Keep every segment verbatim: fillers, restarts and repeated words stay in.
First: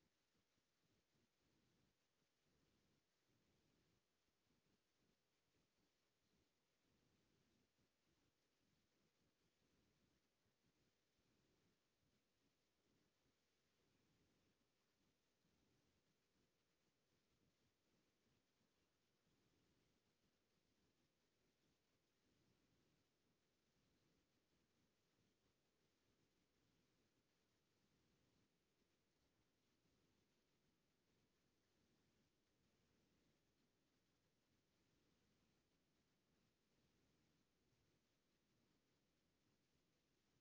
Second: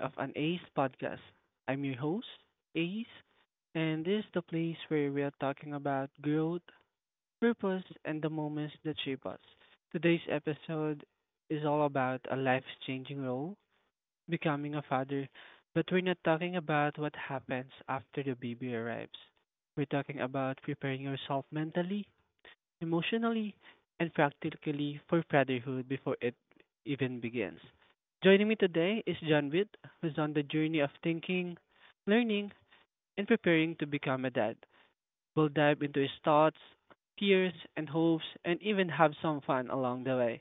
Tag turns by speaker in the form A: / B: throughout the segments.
A: of an Ace podcast. I'm your host, Ace, and this is the place where we are talking about growth, purpose, and the moments that shape us. Today's episode is all about a life changing role, becoming a father, but we're not talking about what happens after the baby arrives. We're talking about preparing yourself mentally emotionally, and practically for fatherhood before it even begins. Joining me today is John Witt, who's on the journey of thinking, learning, and preparing to become a dad. We'll dive into his thoughts, fears, and hopes, and even have some fun along the way.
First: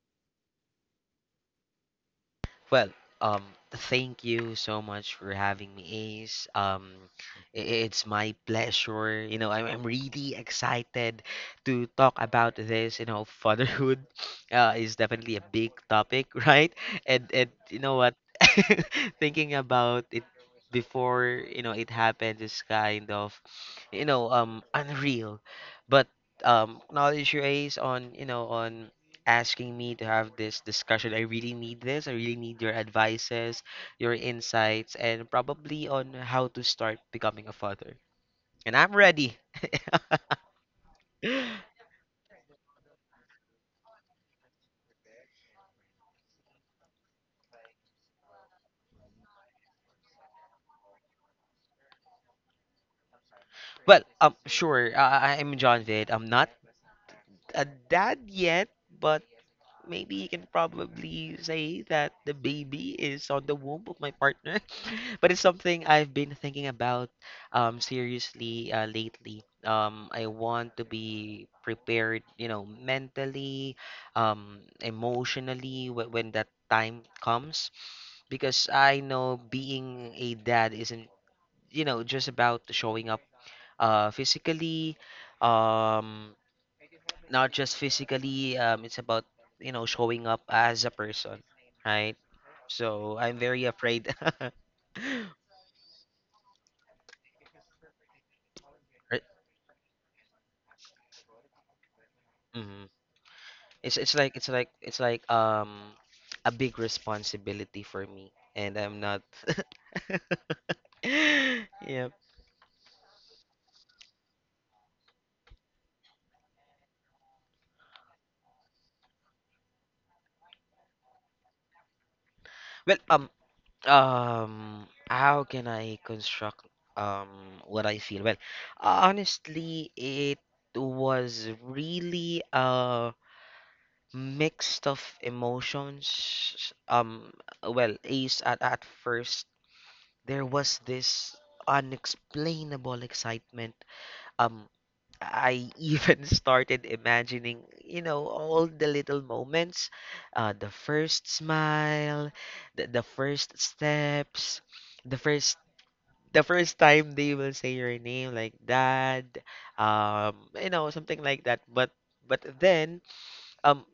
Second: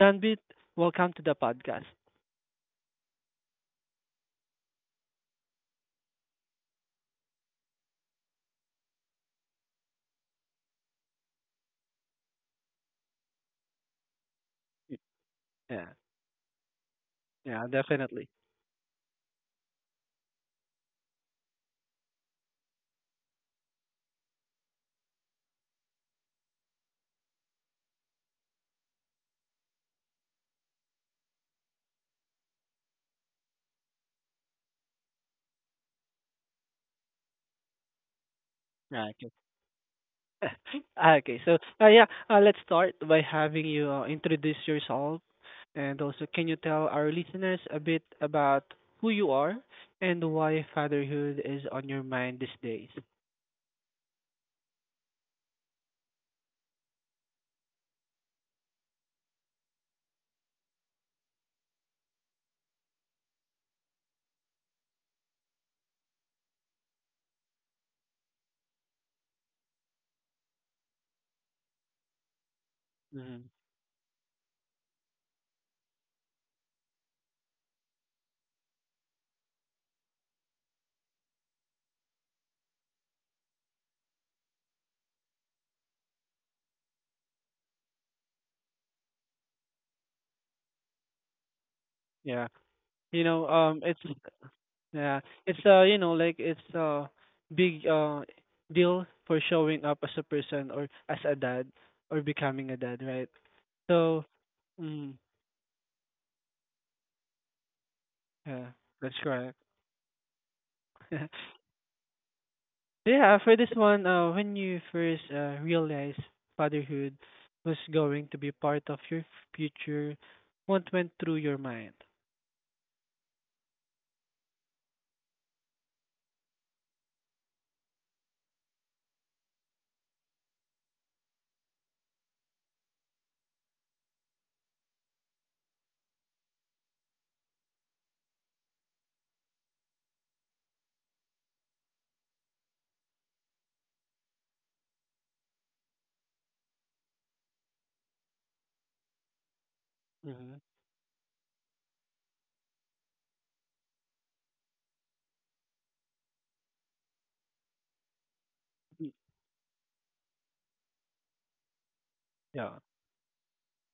A: John Witt, welcome to the podcast.
B: Well, um, Thank you so much for having me, Ace. Um, i- it's my pleasure. You know, I'm, I'm really excited to talk about this. You know, fatherhood uh, is definitely a big
A: Yeah,
B: topic, right? And and
A: yeah,
B: you know what?
A: definitely.
B: Thinking about it before you know it happened is kind of you know um unreal, but um, knowledge you Ace on you know on asking me to have this discussion. I really need this. I really need your advices, your insights, and probably on how to start becoming a father. And I'm ready.
A: Okay. So, uh, yeah, uh, let's start by having you uh, introduce yourself and also can you tell our listeners a bit about who you are and why fatherhood is on your mind these days?
B: Well, um, sure. Uh, I- I'm John Vid. I'm not a dad yet, but maybe you can probably say that the baby is on the womb of my partner but it's something I've been thinking about um seriously uh, lately. um I want to be prepared, you know,
A: Hmm.
B: mentally, um emotionally, w- when that time comes, because I know being a dad isn't, you know just about showing up uh physically. Um not just physically. Um, it's about, you know, showing up as a person, right?
A: Yeah.
B: So
A: You
B: I'm
A: know,
B: very
A: um it's
B: afraid.
A: yeah, it's uh you know like it's a big uh deal
B: Right,
A: for showing up as a person or as a dad or becoming a
B: mhm.
A: dad, right?
B: it's it's
A: So,
B: like it's like it's
A: mm,
B: like um a big responsibility for me
A: yeah,
B: and I'm
A: that's
B: not.
A: correct.
B: Yeah.
A: Yeah, for this one, uh, when you first uh, realized fatherhood was going to be part of your future, what went through your mind?
B: well um um how can I construct um what I feel? Well, honestly, it was really, um mixed of emotions. Um, well, Ace, at, at first there was this unexplainable excitement. Um, I even started imagining, you know, all the little moments, uh,
A: Mm-hmm.
B: the first smile, the, the first steps, the first the first time they will say your name, like dad, um, you know, something like that. But but
A: Yeah.
B: then um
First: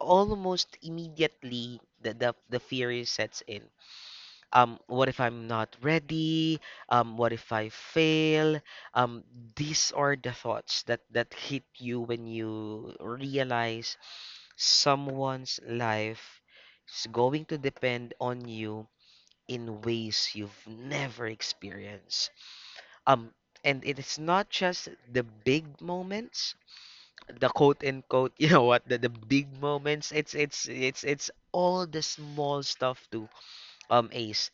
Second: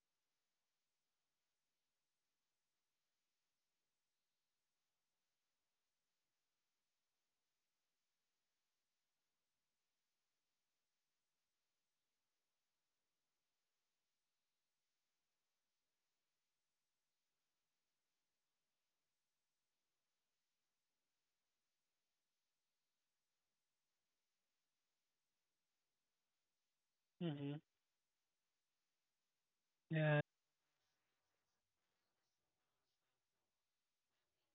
B: almost immediately, the, the the fear is sets in. Um what if I'm not ready? Um what if I fail? um these are the thoughts that that hit you when you realize someone's life is going to depend on you in ways you've never experienced. um and it is not just the big moments, the
A: Mm-hmm.
B: quote unquote you know what the, the big moments.
A: Yeah.
B: It's it's it's it's all the small stuff too. Um ace,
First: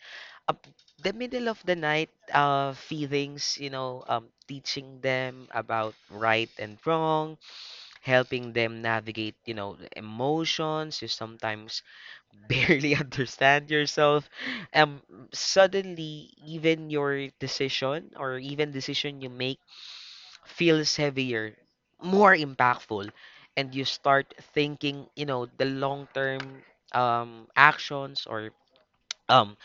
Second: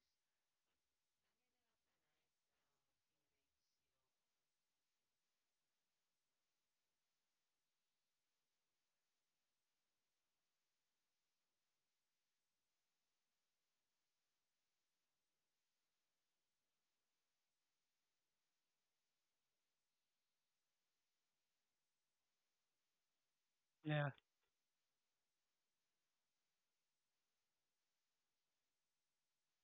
B: up the middle of the night, uh feelings, you know, um teaching them about right and wrong, helping them navigate, you know, the emotions you sometimes barely understand yourself. um Suddenly even your decision, or even decision you make feels heavier, more impactful, and you
A: Yeah.
B: start thinking, you know, the long term um, actions or um,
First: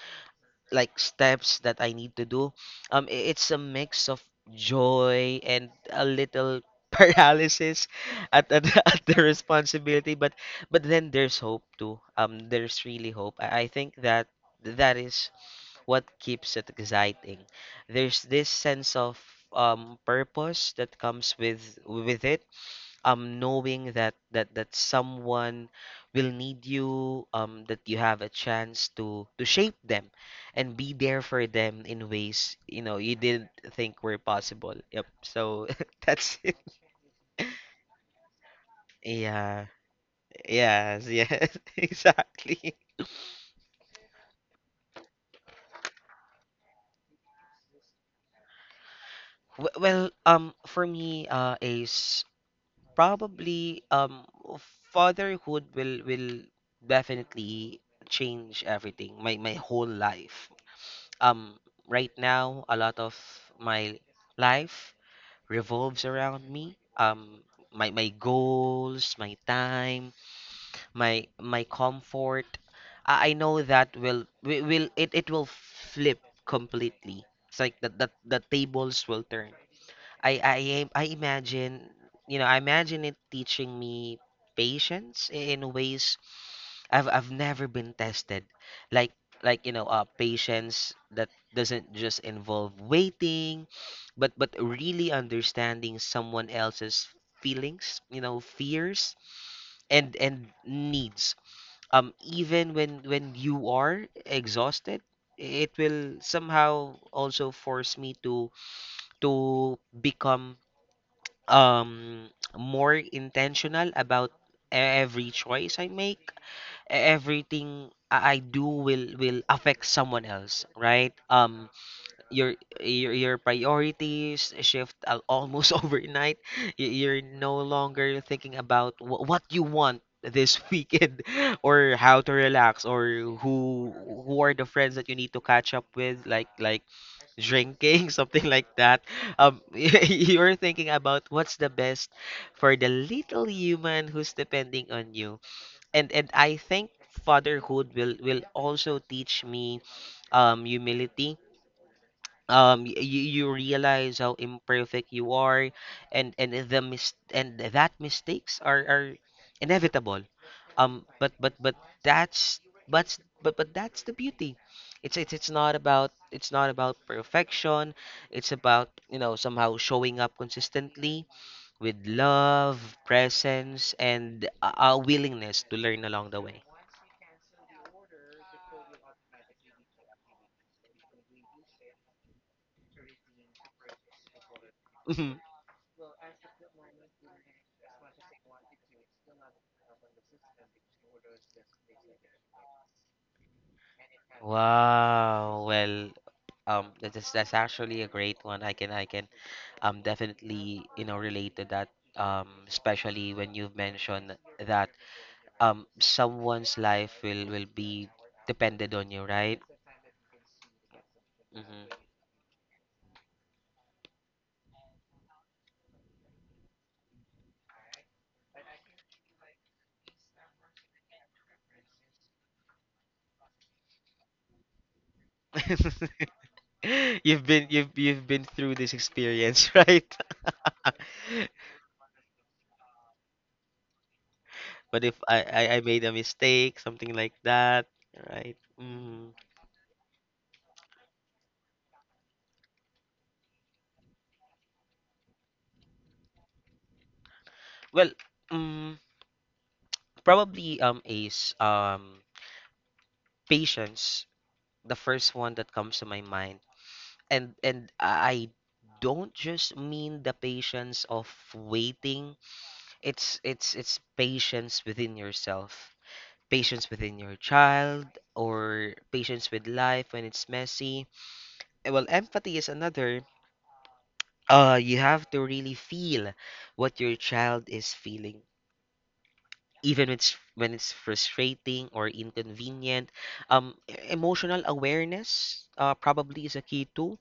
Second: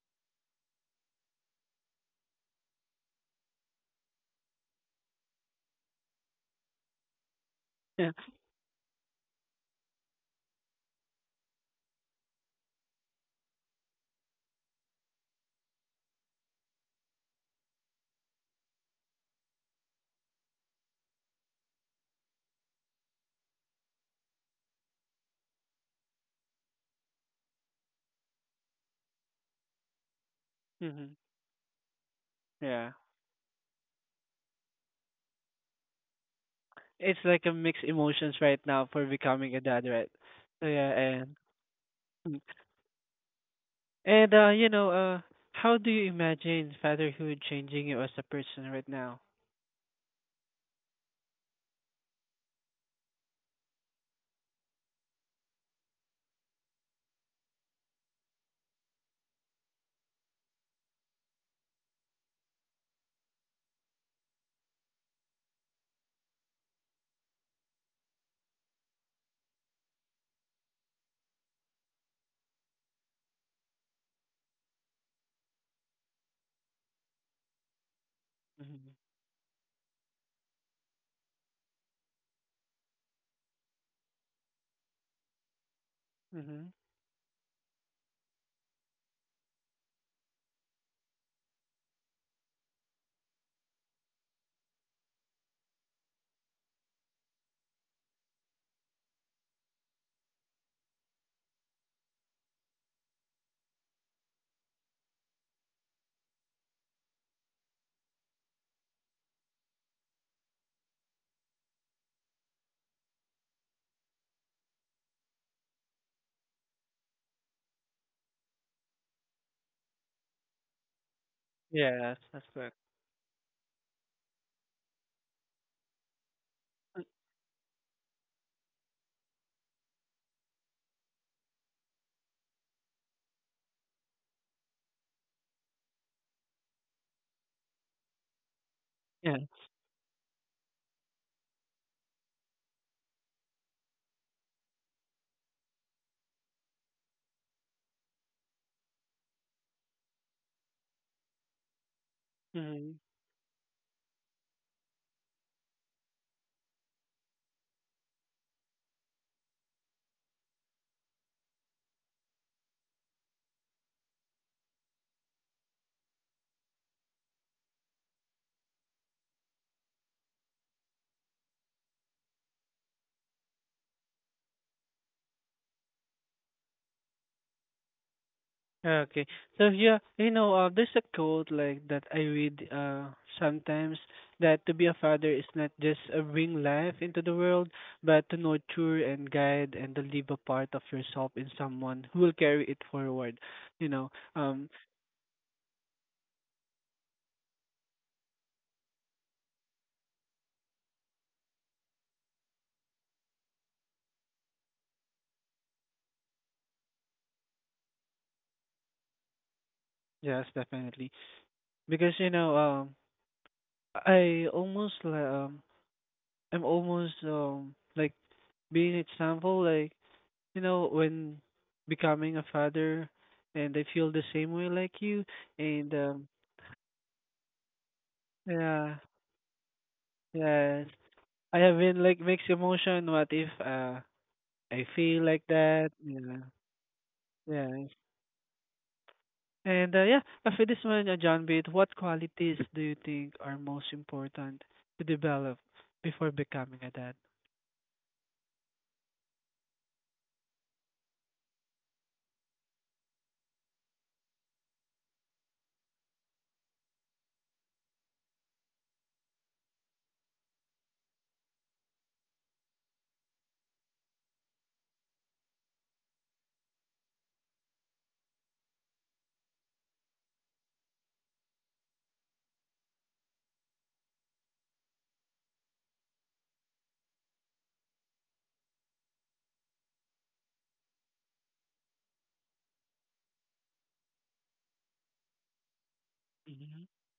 B: like steps that I need to do. Um, i- it's a mix of joy and a little paralysis
A: Yeah.
B: at, at, the- at the responsibility. But but then there's hope too. Um, there's really hope. I, I think that that is what keeps it exciting. There's this sense of um, purpose that comes with with it. Um, knowing that that that someone will need you. Um, that you have a chance to to shape them, and be
A: Mm-hmm.
B: there for them in ways you
A: Yeah.
B: know you didn't think were possible. Yep. So that's it.
A: It's like a mixed emotions right now for becoming a
B: Yeah.
A: dad, right? So yeah,
B: Yes.
A: and
B: Yes.
A: mm.
B: Exactly.
A: and uh, you know, uh, how do you imagine fatherhood changing you as a person right now?
B: W- Well, um, for me, uh, Ace. Probably um fatherhood will will definitely change everything. My my whole life. Um right now a lot of my life revolves around me. Um my my goals, my time, my my comfort. I, I know that will wi- will it, it will flip completely. It's like the, the the
A: Mm-hmm.
B: tables will turn. I I am- I imagine, you know, I imagine it teaching me patience i- in ways
A: Mm-hmm.
B: I've I've never been tested. Like like you know, uh, patience that doesn't just involve waiting, but but really understanding someone else's feelings, you know, fears and and needs. Um, even when when you are exhausted, it will somehow also force me to to become um more intentional about every choice I make. Everything I I do will will affect someone else, right? Um
A: Yes, that's
B: your
A: good.
B: your, your priorities shift al- almost overnight. Y-
A: Mm,
B: you're no longer thinking about wh- what you want this weekend, or how to relax, or who who are the friends that you need to catch up with, like like drinking something like that.
A: yeah.
B: Um you're thinking about what's the best for the little human who's depending on you. And and i think fatherhood will will also teach me um humility. Um
A: Mm-hmm.
B: you, you realize how imperfect you are and and the mis- and that mistakes are are inevitable. Um but but but that's but but but that's the beauty. It's it's it's not about it's not about perfection. It's about, you know, somehow showing up consistently with love, presence, and a a willingness to learn along the way.
A: Okay. So yeah, you know, uh, there's a quote like that I read uh sometimes that to be a father is not just uh, bring life into the world, but to nurture and guide and to leave a part of yourself in someone who will carry it forward. You know, um,
B: Wow. Well, um, that is that's actually a great one. I can I can um definitely, you know, relate to that. Um, especially when you've mentioned that um someone's life will will be depended on you, right?
A: yes, definitely.
B: Hmm.
A: Because you know, um, I almost li- um, I'm almost um like being example like you know, when becoming a father, and I feel the same way like you. And um,
B: You've been you've you've been through this
A: yeah,
B: experience, right?
A: yeah, I have been like mixed emotion. What if uh, I
B: But if
A: feel
B: I,
A: like
B: I I
A: that?
B: made a
A: Yeah,
B: mistake, something like that,
A: yeah.
B: right? Mm.
A: And uh, yeah, after this one, uh, John Bate, what qualities do you think are most important to develop before becoming a dad?
B: Well, mm, Probably, um Ace. Um, Patience, the first one that comes to my mind. And and I don't just mean the patience of waiting. It's it's it's patience within yourself. Patience within your child, or patience with life when it's messy. Eh, well, empathy is another. Uh, you have to really feel what your child is feeling. Even when it's when it's frustrating or inconvenient. Um, e- emotional awareness uh, probably is a key too.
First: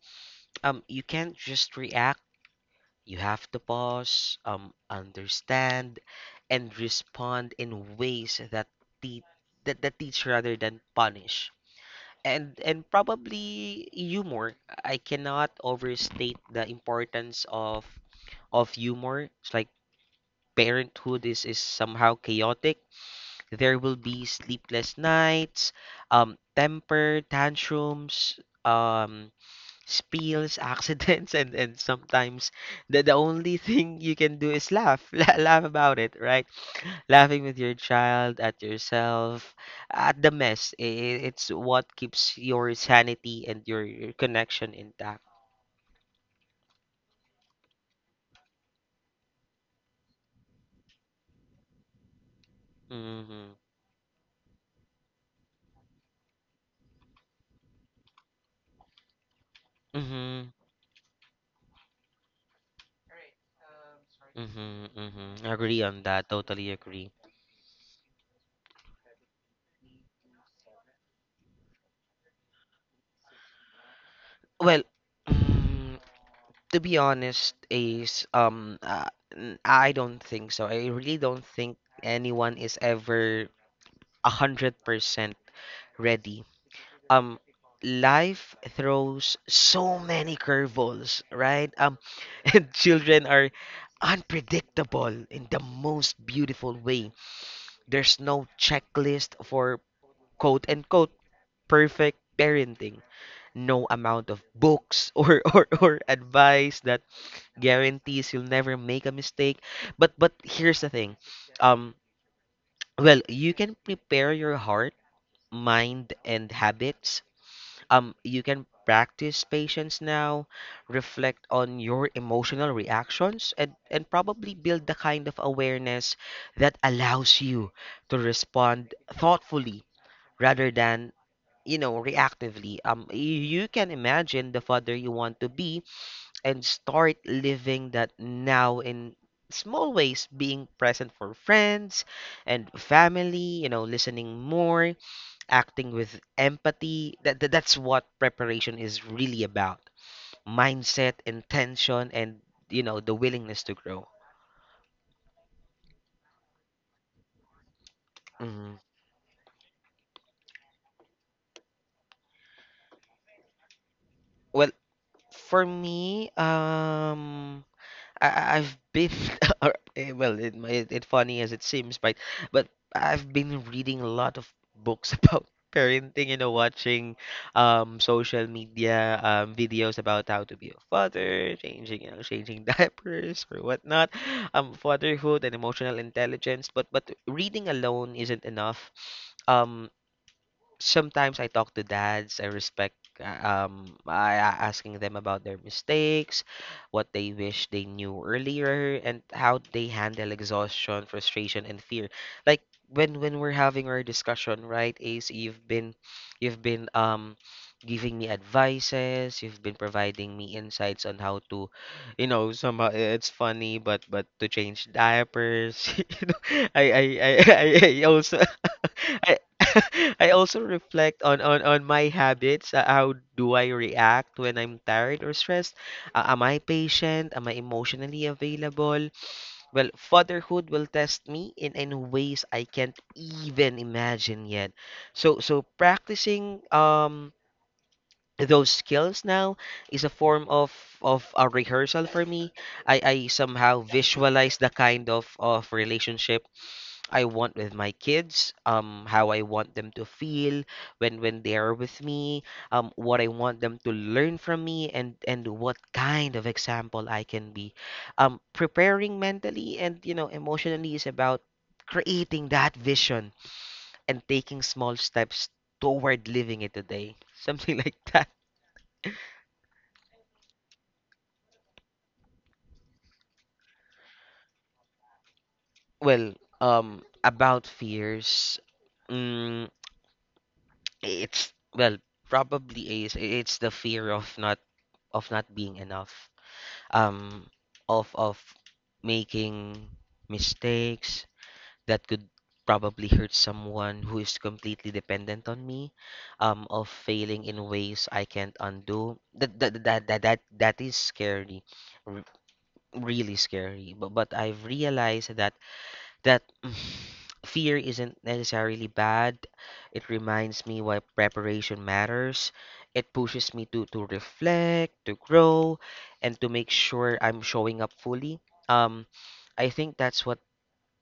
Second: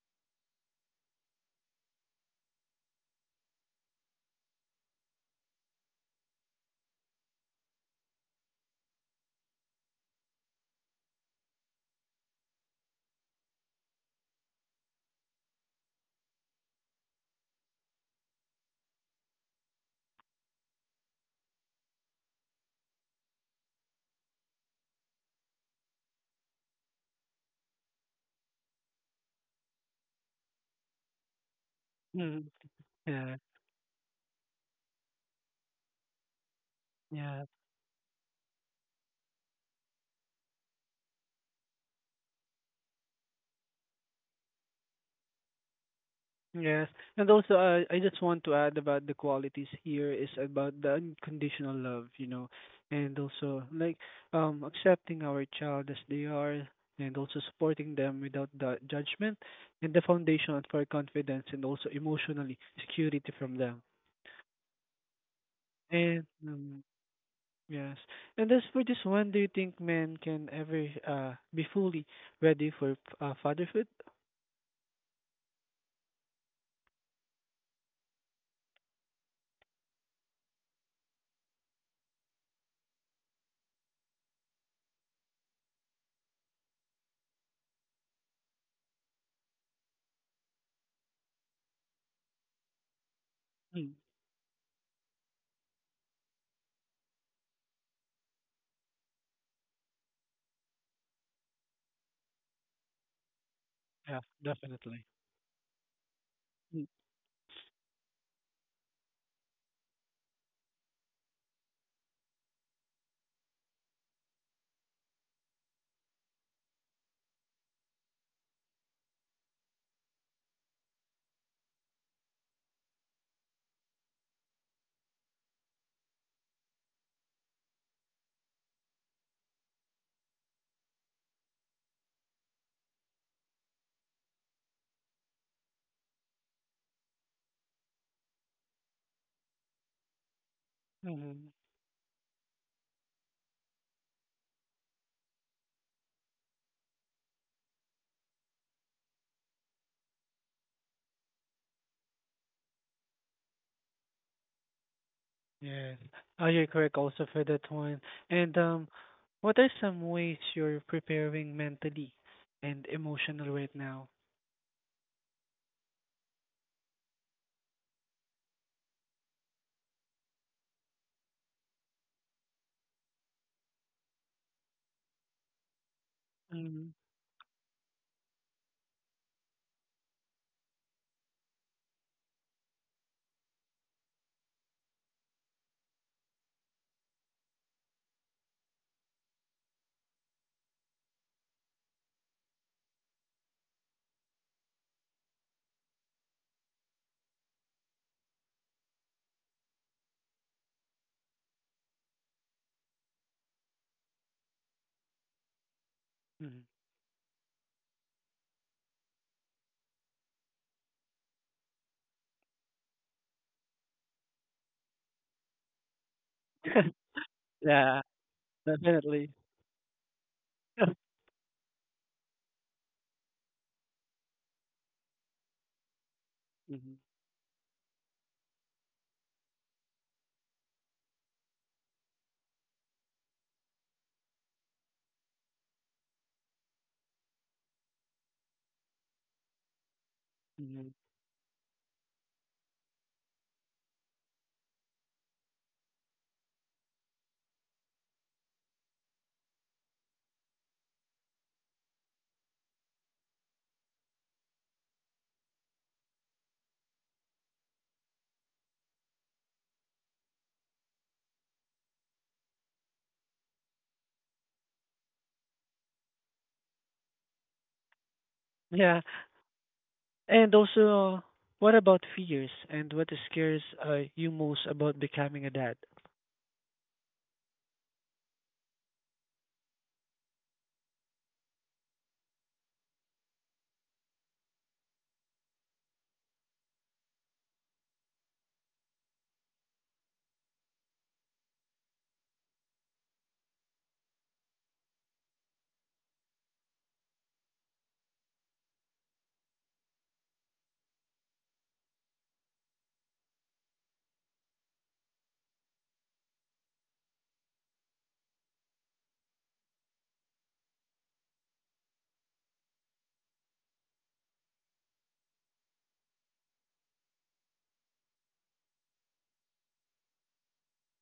B: um You can't just react. You have to pause, um understand, and respond in ways that te- that, that teach rather than punish. And and probably humor. I cannot overstate the importance of of humor. It's like parenthood is is somehow chaotic. There will be sleepless nights, um temper tantrums, um spills, accidents, and and
A: Mm-hmm.
B: sometimes the the
A: Yeah,
B: only thing you can do is laugh. La- laugh about it, right? Laughing
A: yeah.
B: with your child, at yourself, at the mess. I- i- It's what keeps your sanity and your, your connection intact.
A: Yes. And also, uh, I just want to add about the qualities here is about the unconditional love, you know, and
B: Mm-hmm.
A: also like um accepting our child as they are and also supporting them without the judgment and the
B: Mm-hmm.
A: foundation for confidence and also emotionally security from them.
B: Mm-hmm. Mm-hmm. Agree on
A: And
B: that. Totally
A: um,
B: agree.
A: yes. And as for this one, do you think men can ever uh be fully ready for uh, fatherhood?
B: Well, mm, to be honest, is um, uh, n- I don't think so. I really don't think anyone is ever a hundred percent ready. Um, Life throws so many curveballs, right? Um, and children are
A: Mm.
B: unpredictable in the most beautiful way. There's no checklist for quote unquote perfect parenting. No
A: Yeah,
B: amount of
A: definitely.
B: books, or, or, or advice, that guarantees you'll never make a mistake. But but here's the thing. Um well, you can prepare your heart, mind, and habits. Um, you can practice patience now, reflect on your emotional reactions, and and probably build the kind of awareness that allows you to respond thoughtfully rather than, you know, reactively. Um y- you can imagine the father you want to be and start living that now in small ways: being present for
A: Mm.
B: friends and family, you know, listening more, acting with empathy. That, that that's what preparation is really about. Mindset, intention, and, you know, the willingness to grow.
A: Yes. Oh, you're correct also for that one. And
B: Mhm.
A: um, what are some ways you're preparing mentally and emotional right now?
B: Well, for me, um, I, I've been, or, eh, well, it, may- it funny as it seems, but but I've been reading a lot of books about parenting, you know,
A: Mhm.
B: watching um social media um videos about how to be a father, changing, you know, changing diapers or whatnot, um, fatherhood and emotional intelligence. But but reading alone isn't enough. Um, Sometimes I talk to dads I respect. Uh, um I I- asking them about their mistakes, what they wish they knew earlier, and how they handle exhaustion, frustration, and fear. Like when when we're having our discussion, right, Ace, you've been you've
A: Mhm.
B: been um giving me advices, you've been providing me insights on how to, you know, somehow, i- it's funny, but but to change diapers, you know, I I I I
A: Yeah,
B: also.
A: definitely.
B: I, I also reflect on, on, on my habits. uh, How do I react when I'm tired or stressed? Uh, am I
A: Mhm.
B: patient? Am I emotionally available? Well, fatherhood will test me in, in ways I can't even imagine yet. So so practicing um those skills now is a form of
A: Mhm.
B: of a rehearsal for me. I, I somehow visualize the kind of, of relationship I want with my kids, um, how I want them to feel when when they are with me, um, what I want them to learn from me, and and what kind of example I can be. Um, preparing mentally and, you know, emotionally is about creating that vision and taking small steps toward living it today, something like that.
A: Yeah. And also, what about fears and what scares uh, you most about becoming a dad?
B: Well, um, about fears. Mm, It's, well, probably is, it's the fear of not of not being enough. Um of of making mistakes that could probably hurt someone who is completely dependent on me, um of failing in ways I can't undo. That that that that that, that is scary. r- Really scary. But but I've realized that that mm, fear isn't necessarily bad. It reminds me why preparation matters. It pushes me to, to reflect, to grow, and to make sure I'm showing up fully. Um, I think that's what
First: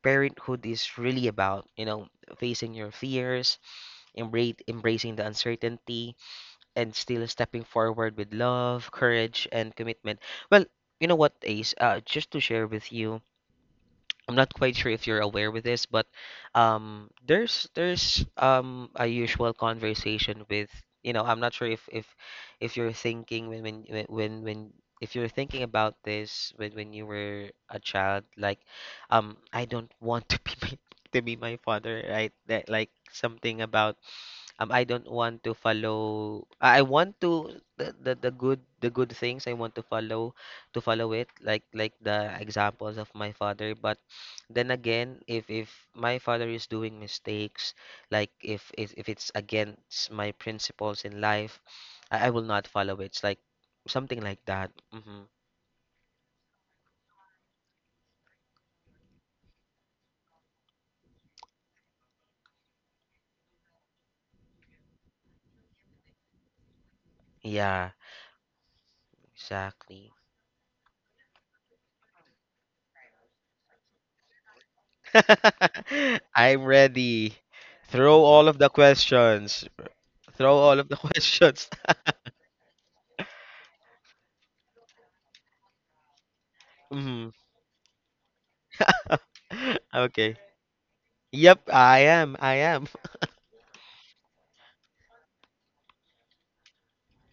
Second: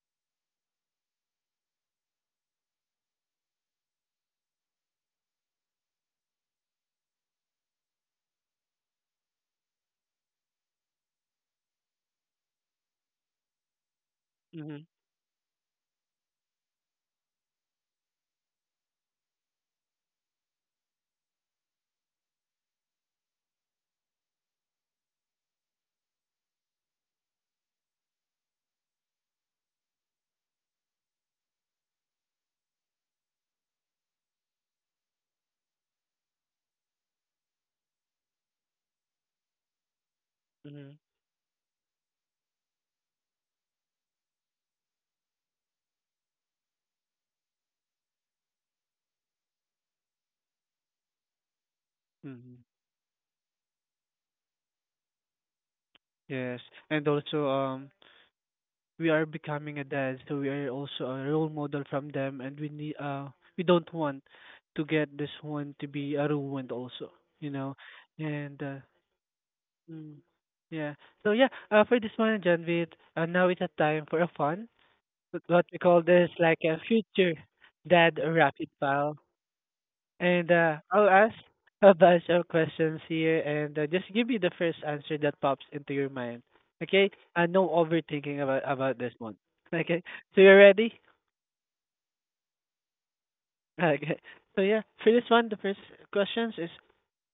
B: parenthood is really about, you know, facing your fears, embrace, embracing the uncertainty, and still stepping forward with love, courage, and commitment. Well, you know what, Ace, uh, just to share with you, I'm not quite
A: Mhm.
B: sure if you're aware with this, but um, there's there's um a usual conversation with you know I'm not sure if if if you're thinking when when when when when- if you're thinking about this when when you were a child like um I don't want to be my, to be my father, right? That like something about um, I don't want to follow. I I want to the, the the good the good things I want to follow to follow it like like the examples of my father. But then again, if if my father is doing mistakes, like if if, if it's against my principles in life, I, I will
A: Mm-hmm.
B: not follow it. It's like something like that. hmm
A: Yes. And also, um, we are becoming a dad, so we are also a role model from them, and we need uh we don't want to get this one to be uh, ruined also, you know,
B: Yeah,
A: and uh,
B: exactly.
A: mm, yeah. So yeah, uh, for this one, Janvit, uh, now it's a time for a fun, what we call this like
B: I'm
A: a future
B: ready.
A: dad
B: Throw all of
A: rapid
B: the
A: pal.
B: questions.
A: And
B: Throw
A: uh,
B: all of the
A: I'll ask
B: questions.
A: a bunch of questions here and uh, just give me the first answer that pops into your mind. Okay?
B: Mhm.
A: And no overthinking about about this one. Okay?
B: Okay.
A: So you're ready?
B: Yep, I am. I am.
A: Okay. So yeah, for this one, the first questions is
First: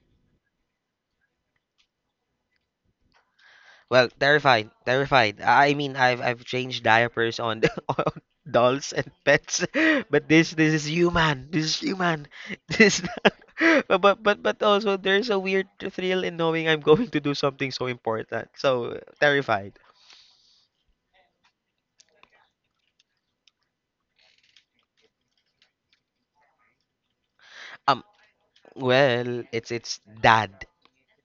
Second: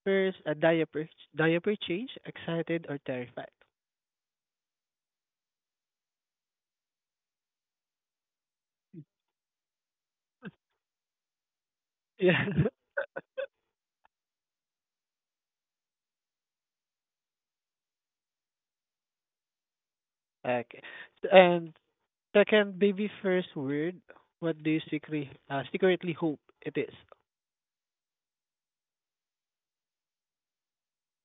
A: first a diaper diaper change, excited or terrified?
B: Well, terrified. Terrified. I I mean, I've I've changed diapers on, on dolls and pets, but this this is human. This is human.
A: Yeah.
B: This is not- but but but but also there's a weird thrill in knowing I'm going to do something so important. So terrified.
A: Okay. S- And second, baby first word. What do you secretly uh, secretly hope it is?
B: Um, well, it's it's dad.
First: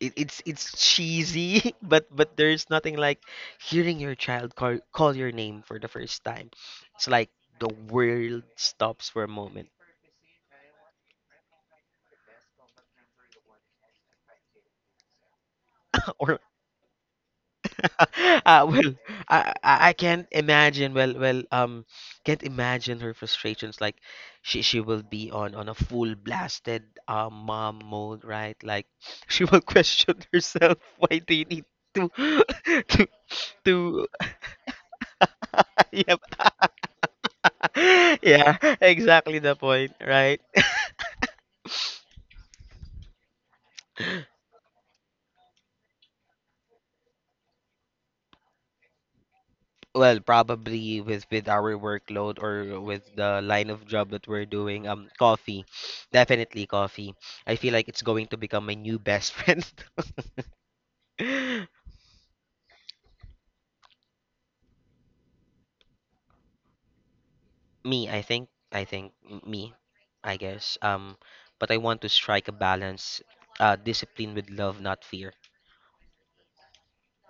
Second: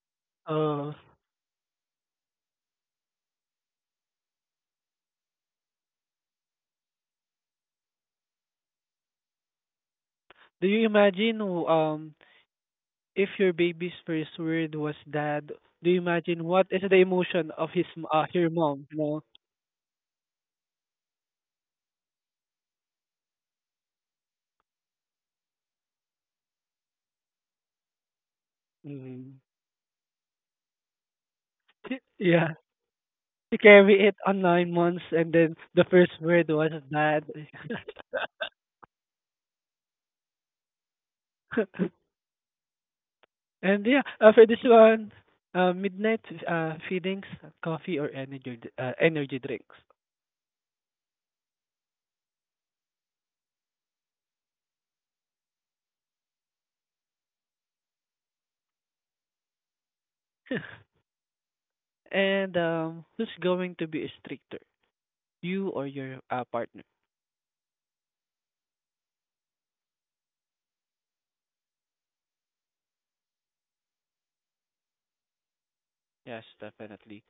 B: it, it's it's
A: Uh,
B: cheesy, but but there's nothing like hearing your child call call your name for the first time. It's like the world stops for a moment.
A: do you imagine um if your baby's first word was dad, do you
B: or
A: imagine what is the emotion of his m- uh, her
B: uh,
A: mom?
B: well,
A: You know,
B: I, I I can't imagine. Well, well, um, can't imagine her frustrations. Like she she will be on on a full blasted uh, mom mode, right? Like
A: mm.
B: she will question herself. Why do you need
A: Y-
B: to
A: yeah,
B: to
A: she carried
B: to
A: it on nine months, and then the first
B: yeah,
A: word was dad.
B: yeah, exactly the point, right?
A: And yeah, uh, for this one, uh, midnight uh, feedings, coffee or energy d- uh, energy drinks.
B: Well, probably with with our workload or with the line of job that we're doing, um, coffee, definitely coffee. I feel like it's going to become my new best friend.
A: And um, who's going to be stricter, you or your uh, partner?
B: Me, I think, I think m- me, I guess. Um, but I want to strike a balance, uh, discipline with love, not fear.
A: Yes, definitely.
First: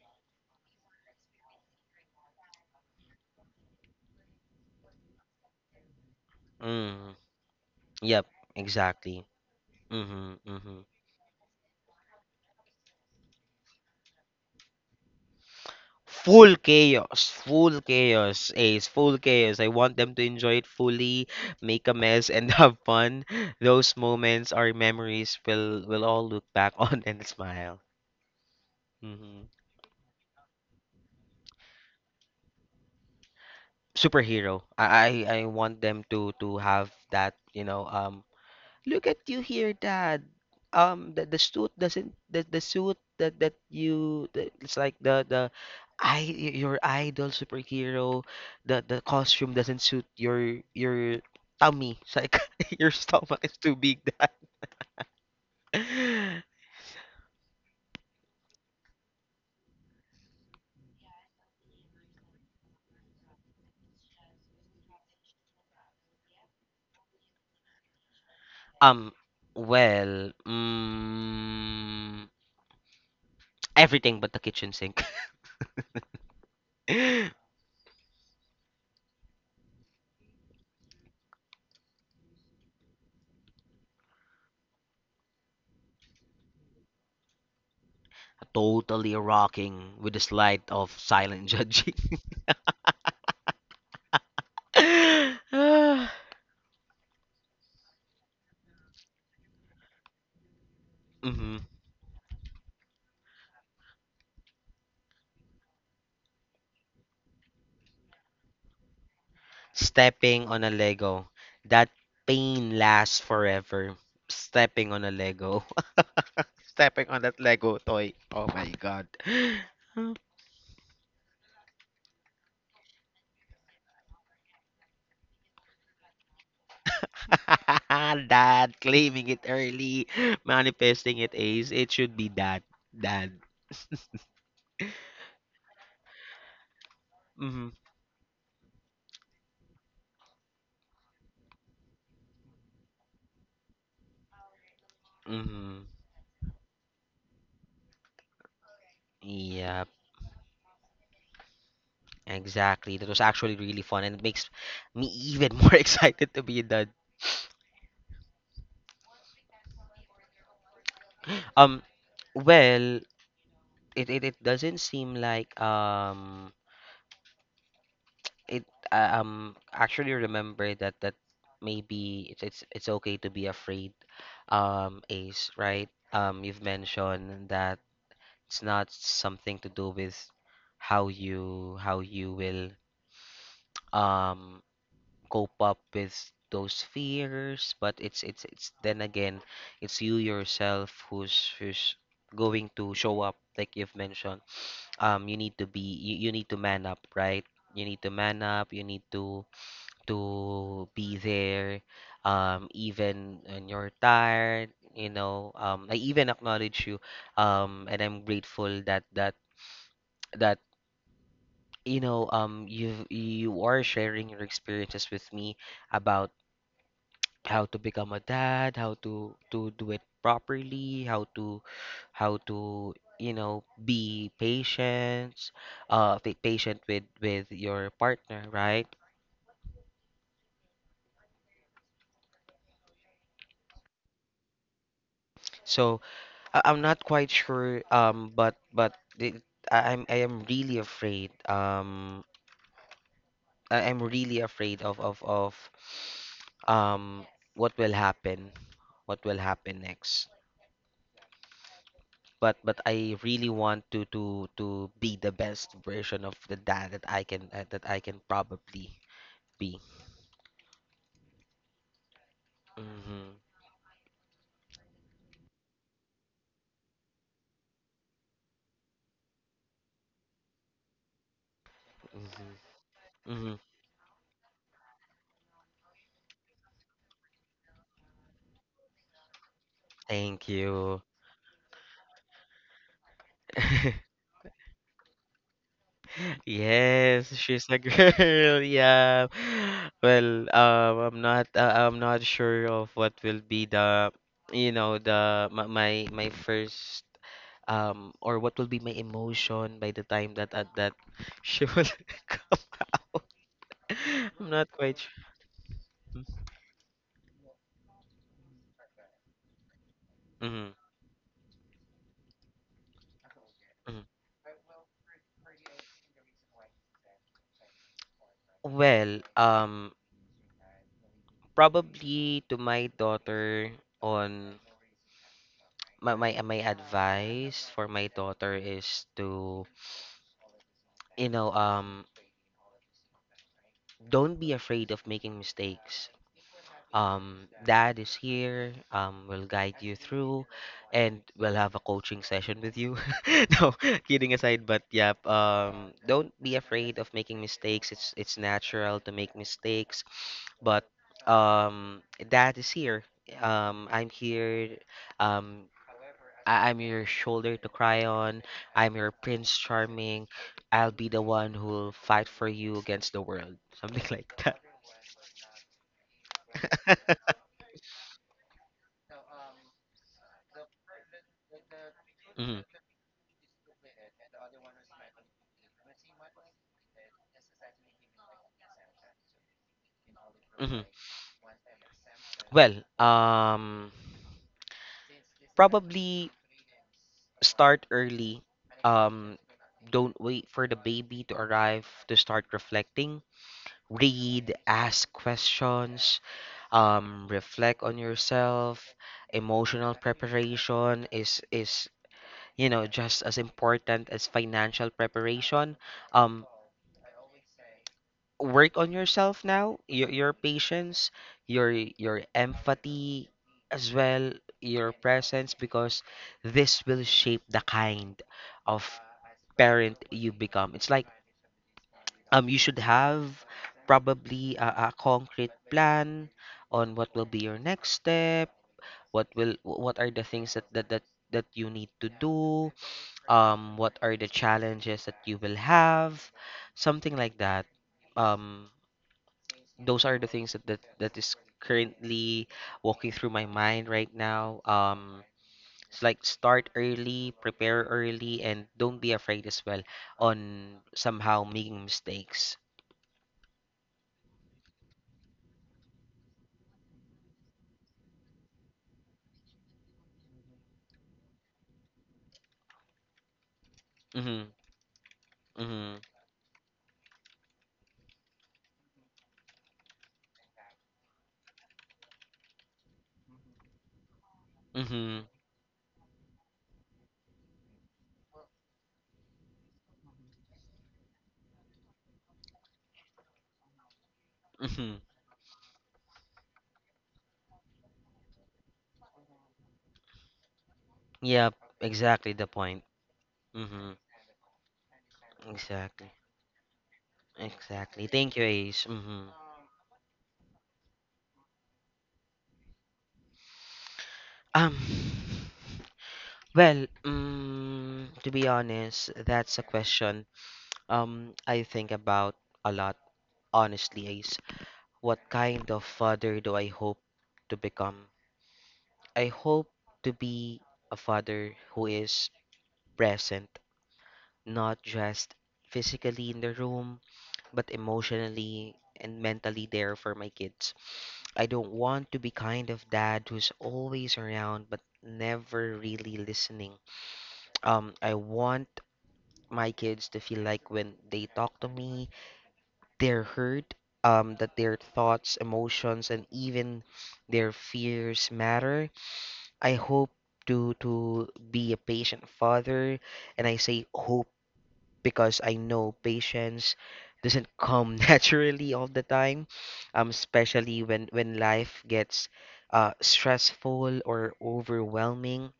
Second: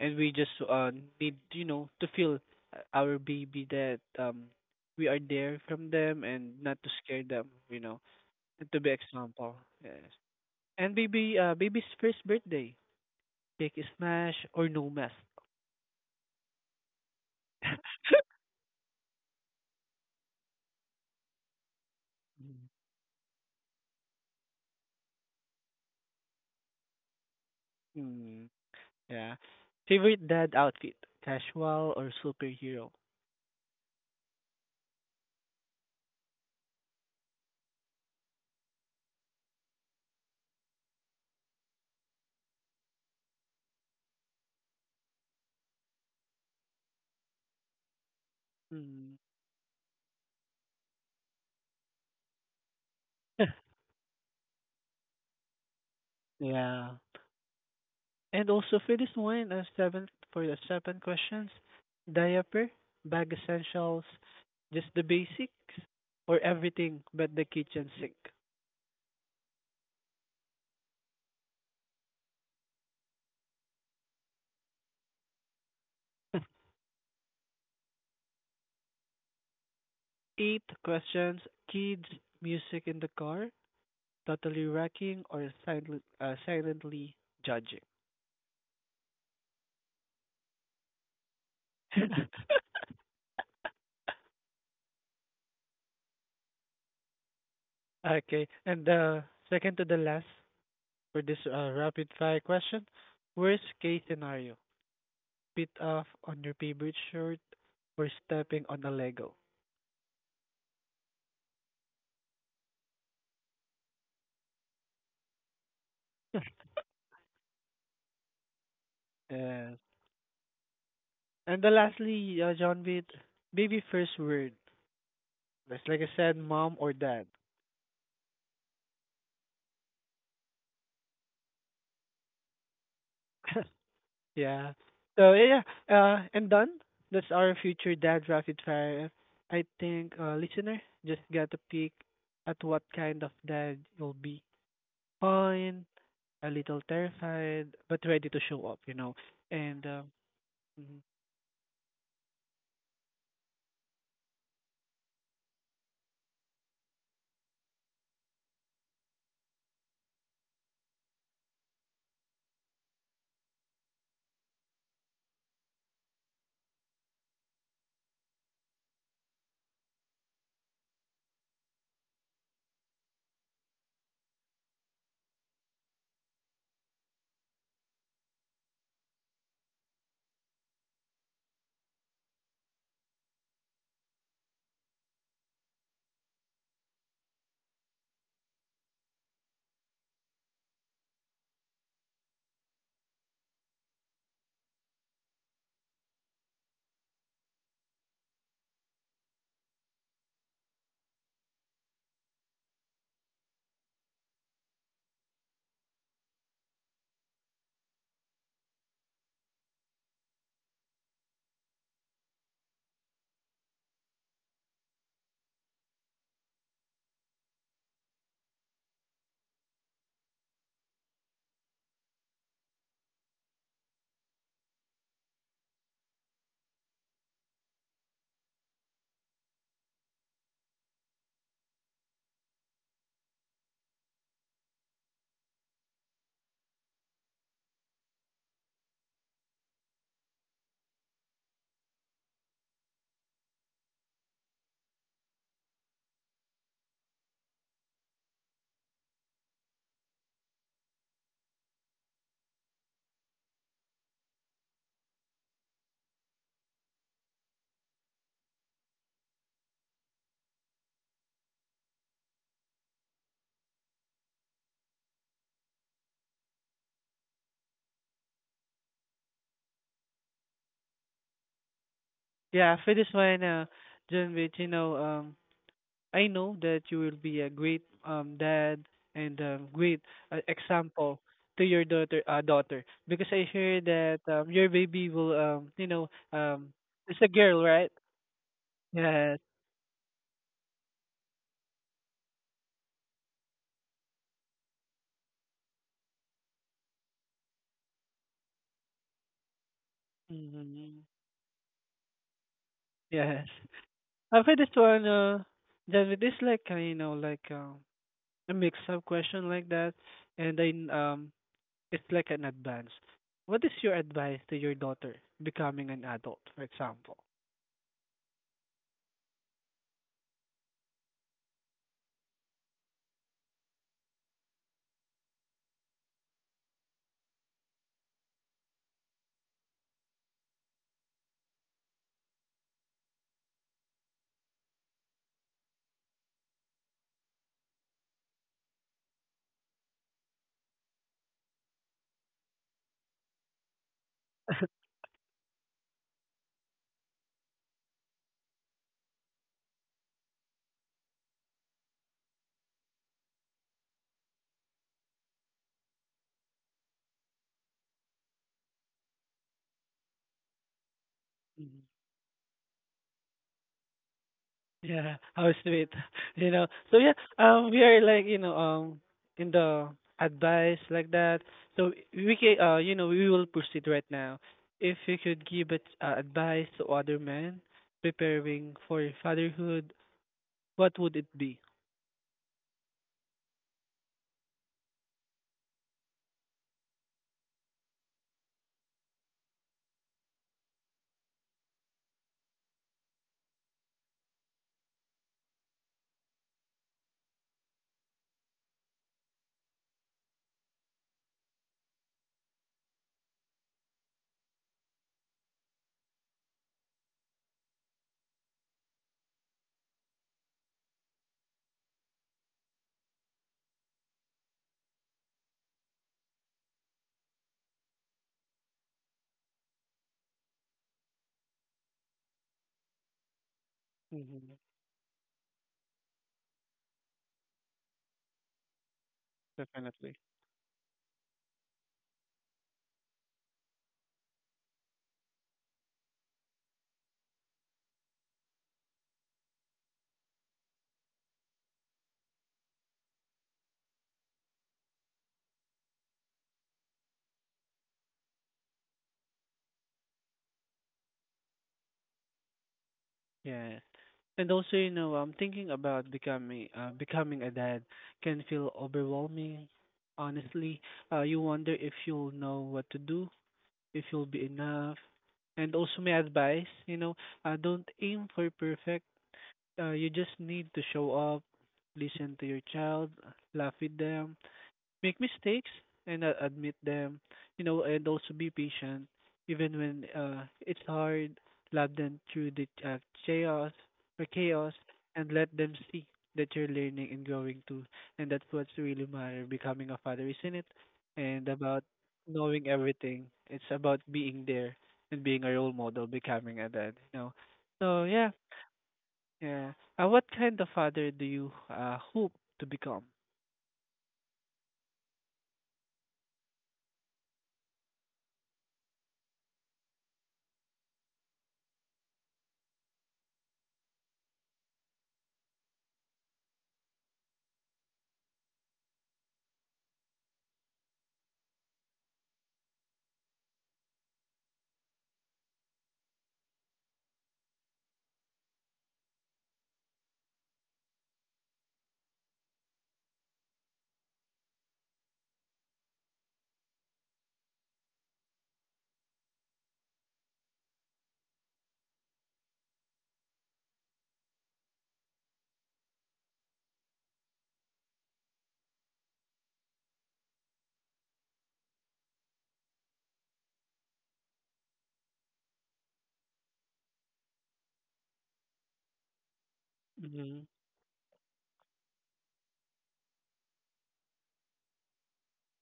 A: And we just uh need you know to feel uh, our baby that um we are there from them and not to
B: Mm,
A: scare them you know
B: yep,
A: and to be
B: exactly.
A: example yes
B: Mm-hmm, mm-hmm.
A: and baby uh baby's first birthday cake is smash or no mess.
B: Full chaos, full chaos, Ace, full chaos. I want them to enjoy it fully, make a mess, and
A: Mm,
B: have fun. Those moments, our memories, will will all look back on and smile.
A: mm, yeah.
B: Hmm.
A: Favorite dad outfit, casual or superhero?
B: Superhero. I, I I want them to to have that, you know, um, look at you here, Dad. Um, the, the suit doesn't the, the suit that that you the, it's like the the I your idol superhero, the the
A: Mm.
B: costume doesn't suit your your tummy. It's like your stomach is too big, Dad.
A: Yeah. And also for this one, uh, seventh for the seven questions, diaper, bag essentials, just the basics, or everything but the kitchen sink.
B: Um, well, mm, everything but the kitchen sink.
A: Eight questions, kids, music in the car, totally wrecking or silent, uh, silently judging.
B: Totally rocking with the slide of silent judging.
A: Okay, and uh, second to the last for this
B: Hmm.
A: uh, rapid fire question, worst case scenario, spit off on your favorite shirt or stepping on a Lego.
B: Stepping on a Lego. That pain lasts forever. Stepping on a Lego. Stepping on that Lego toy. Oh my god.
A: Yes. And the lastly, uh, John Beat, baby first word. Just like I said, mom or dad.
B: Dad, claiming it early, manifesting it, ace. It should be that. Dad.
A: Yeah. So yeah, uh, and done. That's our
B: Mm-hmm.
A: future dad rapid fire. I think uh, listener just got to pick at what kind of dad you'll be. Fine,
B: Mm-hmm.
A: a little terrified, but ready to show up. You know. And
B: Yep,
A: um, mhm.
B: exactly. That was actually really fun and it makes me even more excited to be a dad. Um, well, it, it, it doesn't seem like um it I, um actually remember that that maybe it's it's it's okay to be afraid, um Ace, right? Um you've mentioned that it's not something to do with how you how you will um cope up with those fears, but it's it's it's then again it's you yourself who's who's going to show up, like you've mentioned. Um you need to be, you, you need to man up, right? You need to man up, you need to to be there, um, even when you're tired. You know, um, I even acknowledge you, um, and I'm grateful that that that you know um you you are sharing your experiences with me about how to become a dad, how to to do it properly, how to how to you know be patient, uh, be patient with with your partner, right? So I- I'm not quite sure, um, but but the, I- I'm I am really afraid. Um, I- am really afraid of of of um what will happen, what will happen next. But but I really want to to to be the best version of the dad that I can uh, that I can probably be. Mm-hmm,
A: Yeah,
B: mm-hmm,
A: for this one,
B: mm-hmm.
A: uh, John Beat, you know, um, I know that you will be a great um dad and a great uh,
B: Thank you.
A: example to your daughter uh, daughter because I hear that um, your baby will um you know um it's a
B: Yes,
A: girl
B: she's a girl.
A: right
B: Yeah.
A: yes.
B: Well, um, I'm not. Uh, I'm not sure of what will be the, you know, the my my my first um or what will be my emotion by the time that uh, that
A: Hmm.
B: she will come.
A: Yes. uh,
B: I'm
A: for this
B: not
A: one
B: quite
A: uh then it
B: sure.
A: is like uh, you know like um a mix up question like that and
B: Mm-hmm.
A: then um it's like an advance. What is your
B: Hmm.
A: advice to your daughter becoming an adult for example?
B: Well, um, probably to my daughter on my my my advice for my daughter is to you know um don't be afraid of making mistakes. Um, dad is here, um, will guide you through, and we'll have a coaching session with you. No, kidding aside, but yeah, um, don't be afraid of making mistakes. It's it's natural to make mistakes, but um, dad is here. Um, I'm here. Um, I- I'm your shoulder to cry on. I'm your Prince Charming. I'll be the one who'll fight for you against the world. Something like that.
A: Yeah, how sweet. You know, so yeah, um, we are like, you know, um, in the advice like that. So we can,
B: Hmm.
A: uh, you know, we will proceed right now. If you could give it, uh, advice to other men preparing for fatherhood, what
B: Hmm.
A: would it be?
B: Well, um, probably start early. Um, don't wait for the baby to arrive to start reflecting. Read, ask questions, um, reflect on yourself. Emotional preparation is is you know just as important as financial preparation. Um, work on yourself now. Your your patience, your your empathy, as well your presence, because this will shape the kind of parent you become. It's like um you should have
A: Mm-hmm.
B: probably a, a concrete plan on what will be your next step, what will wh- what are
A: Definitely.
B: the things that that that, that you need to do, um what are the challenges that you will have, something like that. Um those are the things that, that that is currently walking through my mind right now, um it's like start early, prepare early, and don't be afraid as well on somehow making mistakes.
A: Yeah. And also, you know, um, thinking about becoming, uh, becoming a dad can feel overwhelming. Honestly, uh, you wonder if you'll know what to do if you'll be
B: Mm-hmm,
A: enough. And
B: mm-hmm,
A: also my advice, you know, uh, don't aim for perfect. Uh, you just need to show up, listen to your child, laugh with them, make
B: mm-hmm,
A: mistakes and uh, admit them, you know, and also be patient even when uh, it's hard. Love them through the uh, chaos or chaos
B: mm-hmm.
A: and let them see that you're learning and growing too. And that's what's really matter. Becoming a father, isn't it? And
B: Yeah,
A: about
B: exactly the
A: knowing
B: point.
A: everything. It's
B: Mm-hmm.
A: about being there and being a role model,
B: Exactly,
A: becoming a dad. You know. So
B: exactly,
A: yeah,
B: thank you, Ace. Mm-hmm.
A: yeah. Uh, what kind of father do you uh, hope to become?
B: um well, mm, to be honest, that's a question um I think about a lot. Honestly, Ace, what kind of father do I hope to become? I hope to be a father who is present, not just physically in the room, but emotionally and mentally there for my kids. I don't want to be kind of dad who's always around but never really listening. Um, I want my kids to feel like when they talk to me, their hurt, um, that their thoughts, emotions, and even their fears matter. I hope to to be a patient father, and I say hope because I know patience doesn't come naturally all the time, um,
A: Mm-hmm.
B: especially when when life gets uh, stressful or overwhelming.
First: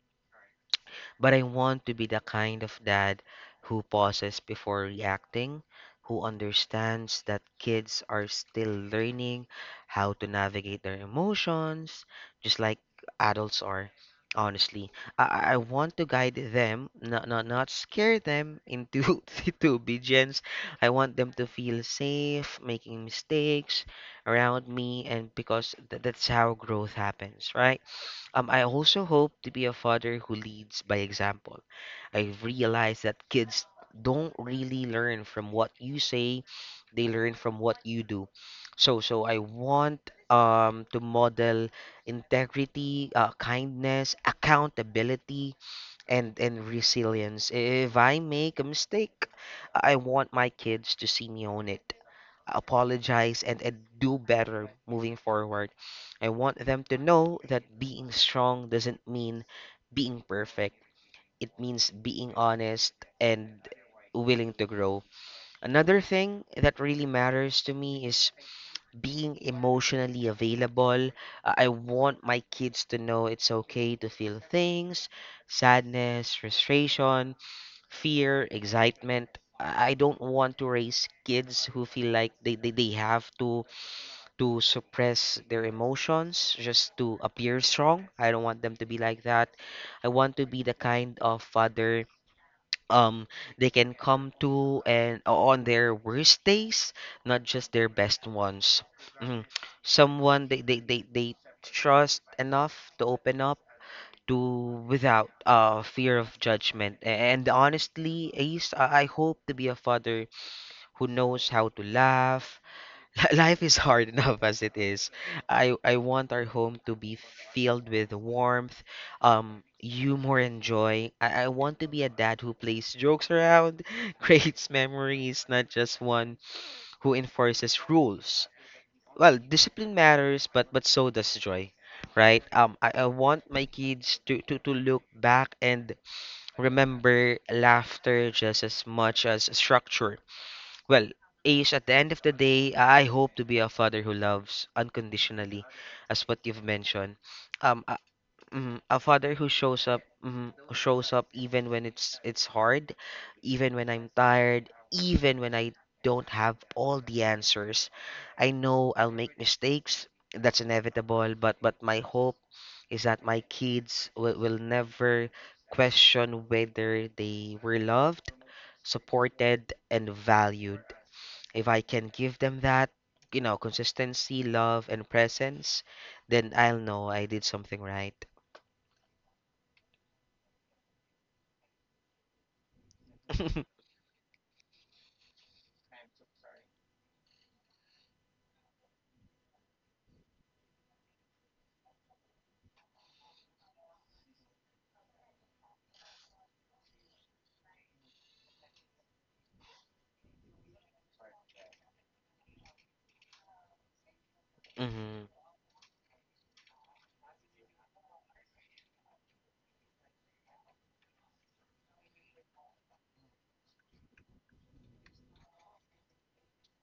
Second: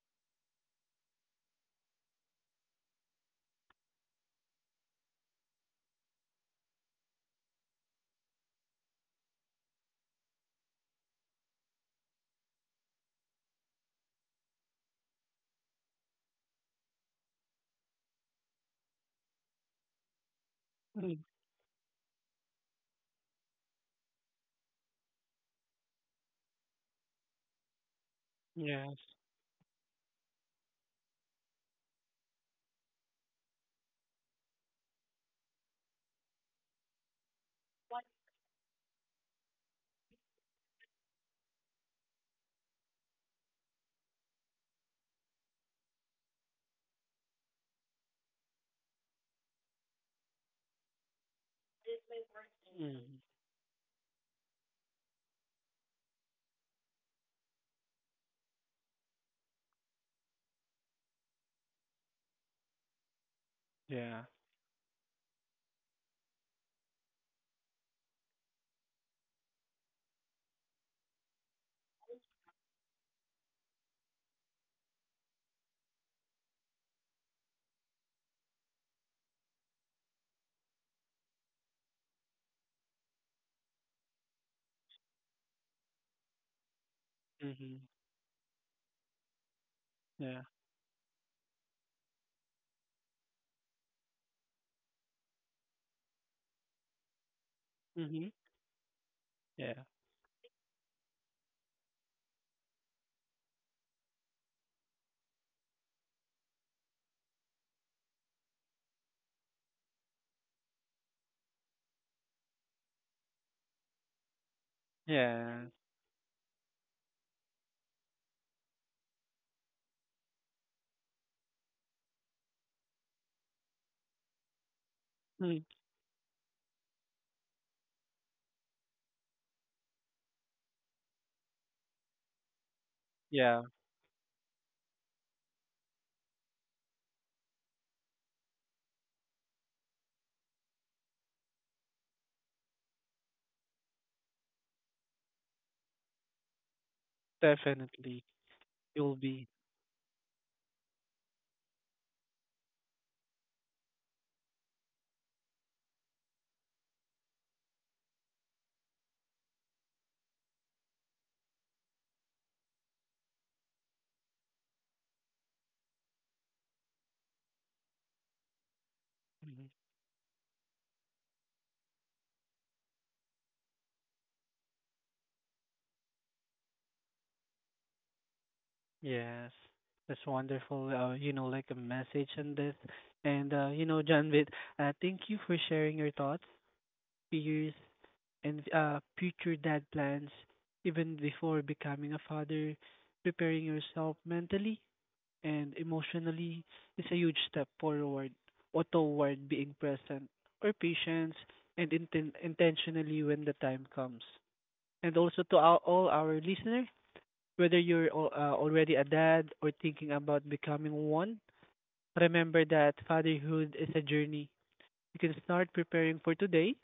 B: But I want to be the kind of dad who pauses before reacting, who understands that kids are still learning how to navigate their emotions, just like adults are. Honestly, I, I I want to guide them, not, not, not scare them into into obedience. I want them to feel safe making mistakes around me, and because th- that's how growth happens, right? Um, I
A: Yes.
B: also hope to be a father who leads by example. I've realized that kids don't really learn from what you say, they learn from what you do. So, so I want um to model integrity, uh, kindness, accountability, and and resilience. If I make a mistake, I want my kids to see me own it,
A: Mhm.
B: apologize, and, and do better moving forward. I want them to know that being strong doesn't mean being perfect. It means being honest and
A: Yeah.
B: willing to grow. Another thing that really matters to me is being emotionally available. Uh, I want my kids to know it's okay to feel things, sadness, frustration, fear, excitement. I I don't want to raise kids who feel like they, they, they have to to suppress their emotions just to appear
A: Mhm.
B: strong. I don't want them to be like that. I want
A: Yeah.
B: to be the kind of father um they can come to and on their worst days, not just their best
A: Mhm.
B: ones. Mhm.
A: Yeah.
B: Someone they, they, they, they trust enough to open up to without uh fear of judgment. A- And honestly, Ace, I I hope to be a father who knows how to laugh. Li- Life is hard enough as it is.
A: Yeah.
B: I I want our home to be filled with warmth, um, humor, and joy. I, I want to be a dad who plays jokes around, creates memories,
A: Mm.
B: not just one who enforces rules. Well, discipline matters, but but so does joy, right? Um, I, I want
A: Yeah.
B: my kids to, to to look back and remember laughter just as much as structure. Well, Ace, at the end of the day, I hope to be a father who loves unconditionally, as what you've mentioned. Um, a,
A: Definitely,
B: mm, a
A: you'll
B: father
A: be.
B: who shows up, mm, who shows up even when it's it's hard, even when I'm tired, even when I don't have all the answers. I know I'll make mistakes. That's inevitable. But but my hope is that my kids will, will never question whether they were loved,
A: Mhm.
B: supported, and valued. If I can give them that, you know, consistency, love, and presence, then I'll know I did something right.
A: Yes, that's wonderful. Uh, you know, like a message in this, and uh, you know, Janvit, uh, thank you for sharing your thoughts, fears, and uh, future dad plans. Even before becoming a father, preparing yourself mentally and emotionally is a huge step forward or toward being present or patience and inten- intentionally when the time comes. And
B: Hmm.
A: also to our, all our listeners, whether you're al- uh, already a dad or thinking about becoming one, remember that fatherhood is a journey. You can start preparing for today,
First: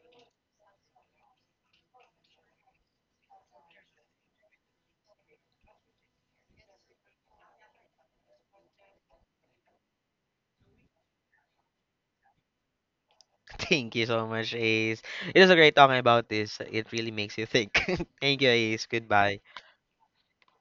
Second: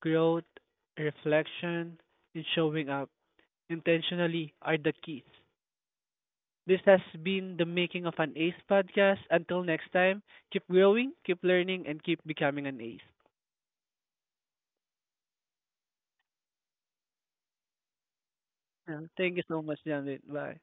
A: growth, reflection, and showing up intentionally are the keys. This has been the making of an ace podcast. Until next time, keep growing, keep learning, and keep becoming an ace.
B: Thank you so much, Ace. It was a great talking about this. It really makes you think. Thank you, Ace.
A: Yeah. Thank
B: Goodbye.
A: you so much, Janet. Bye.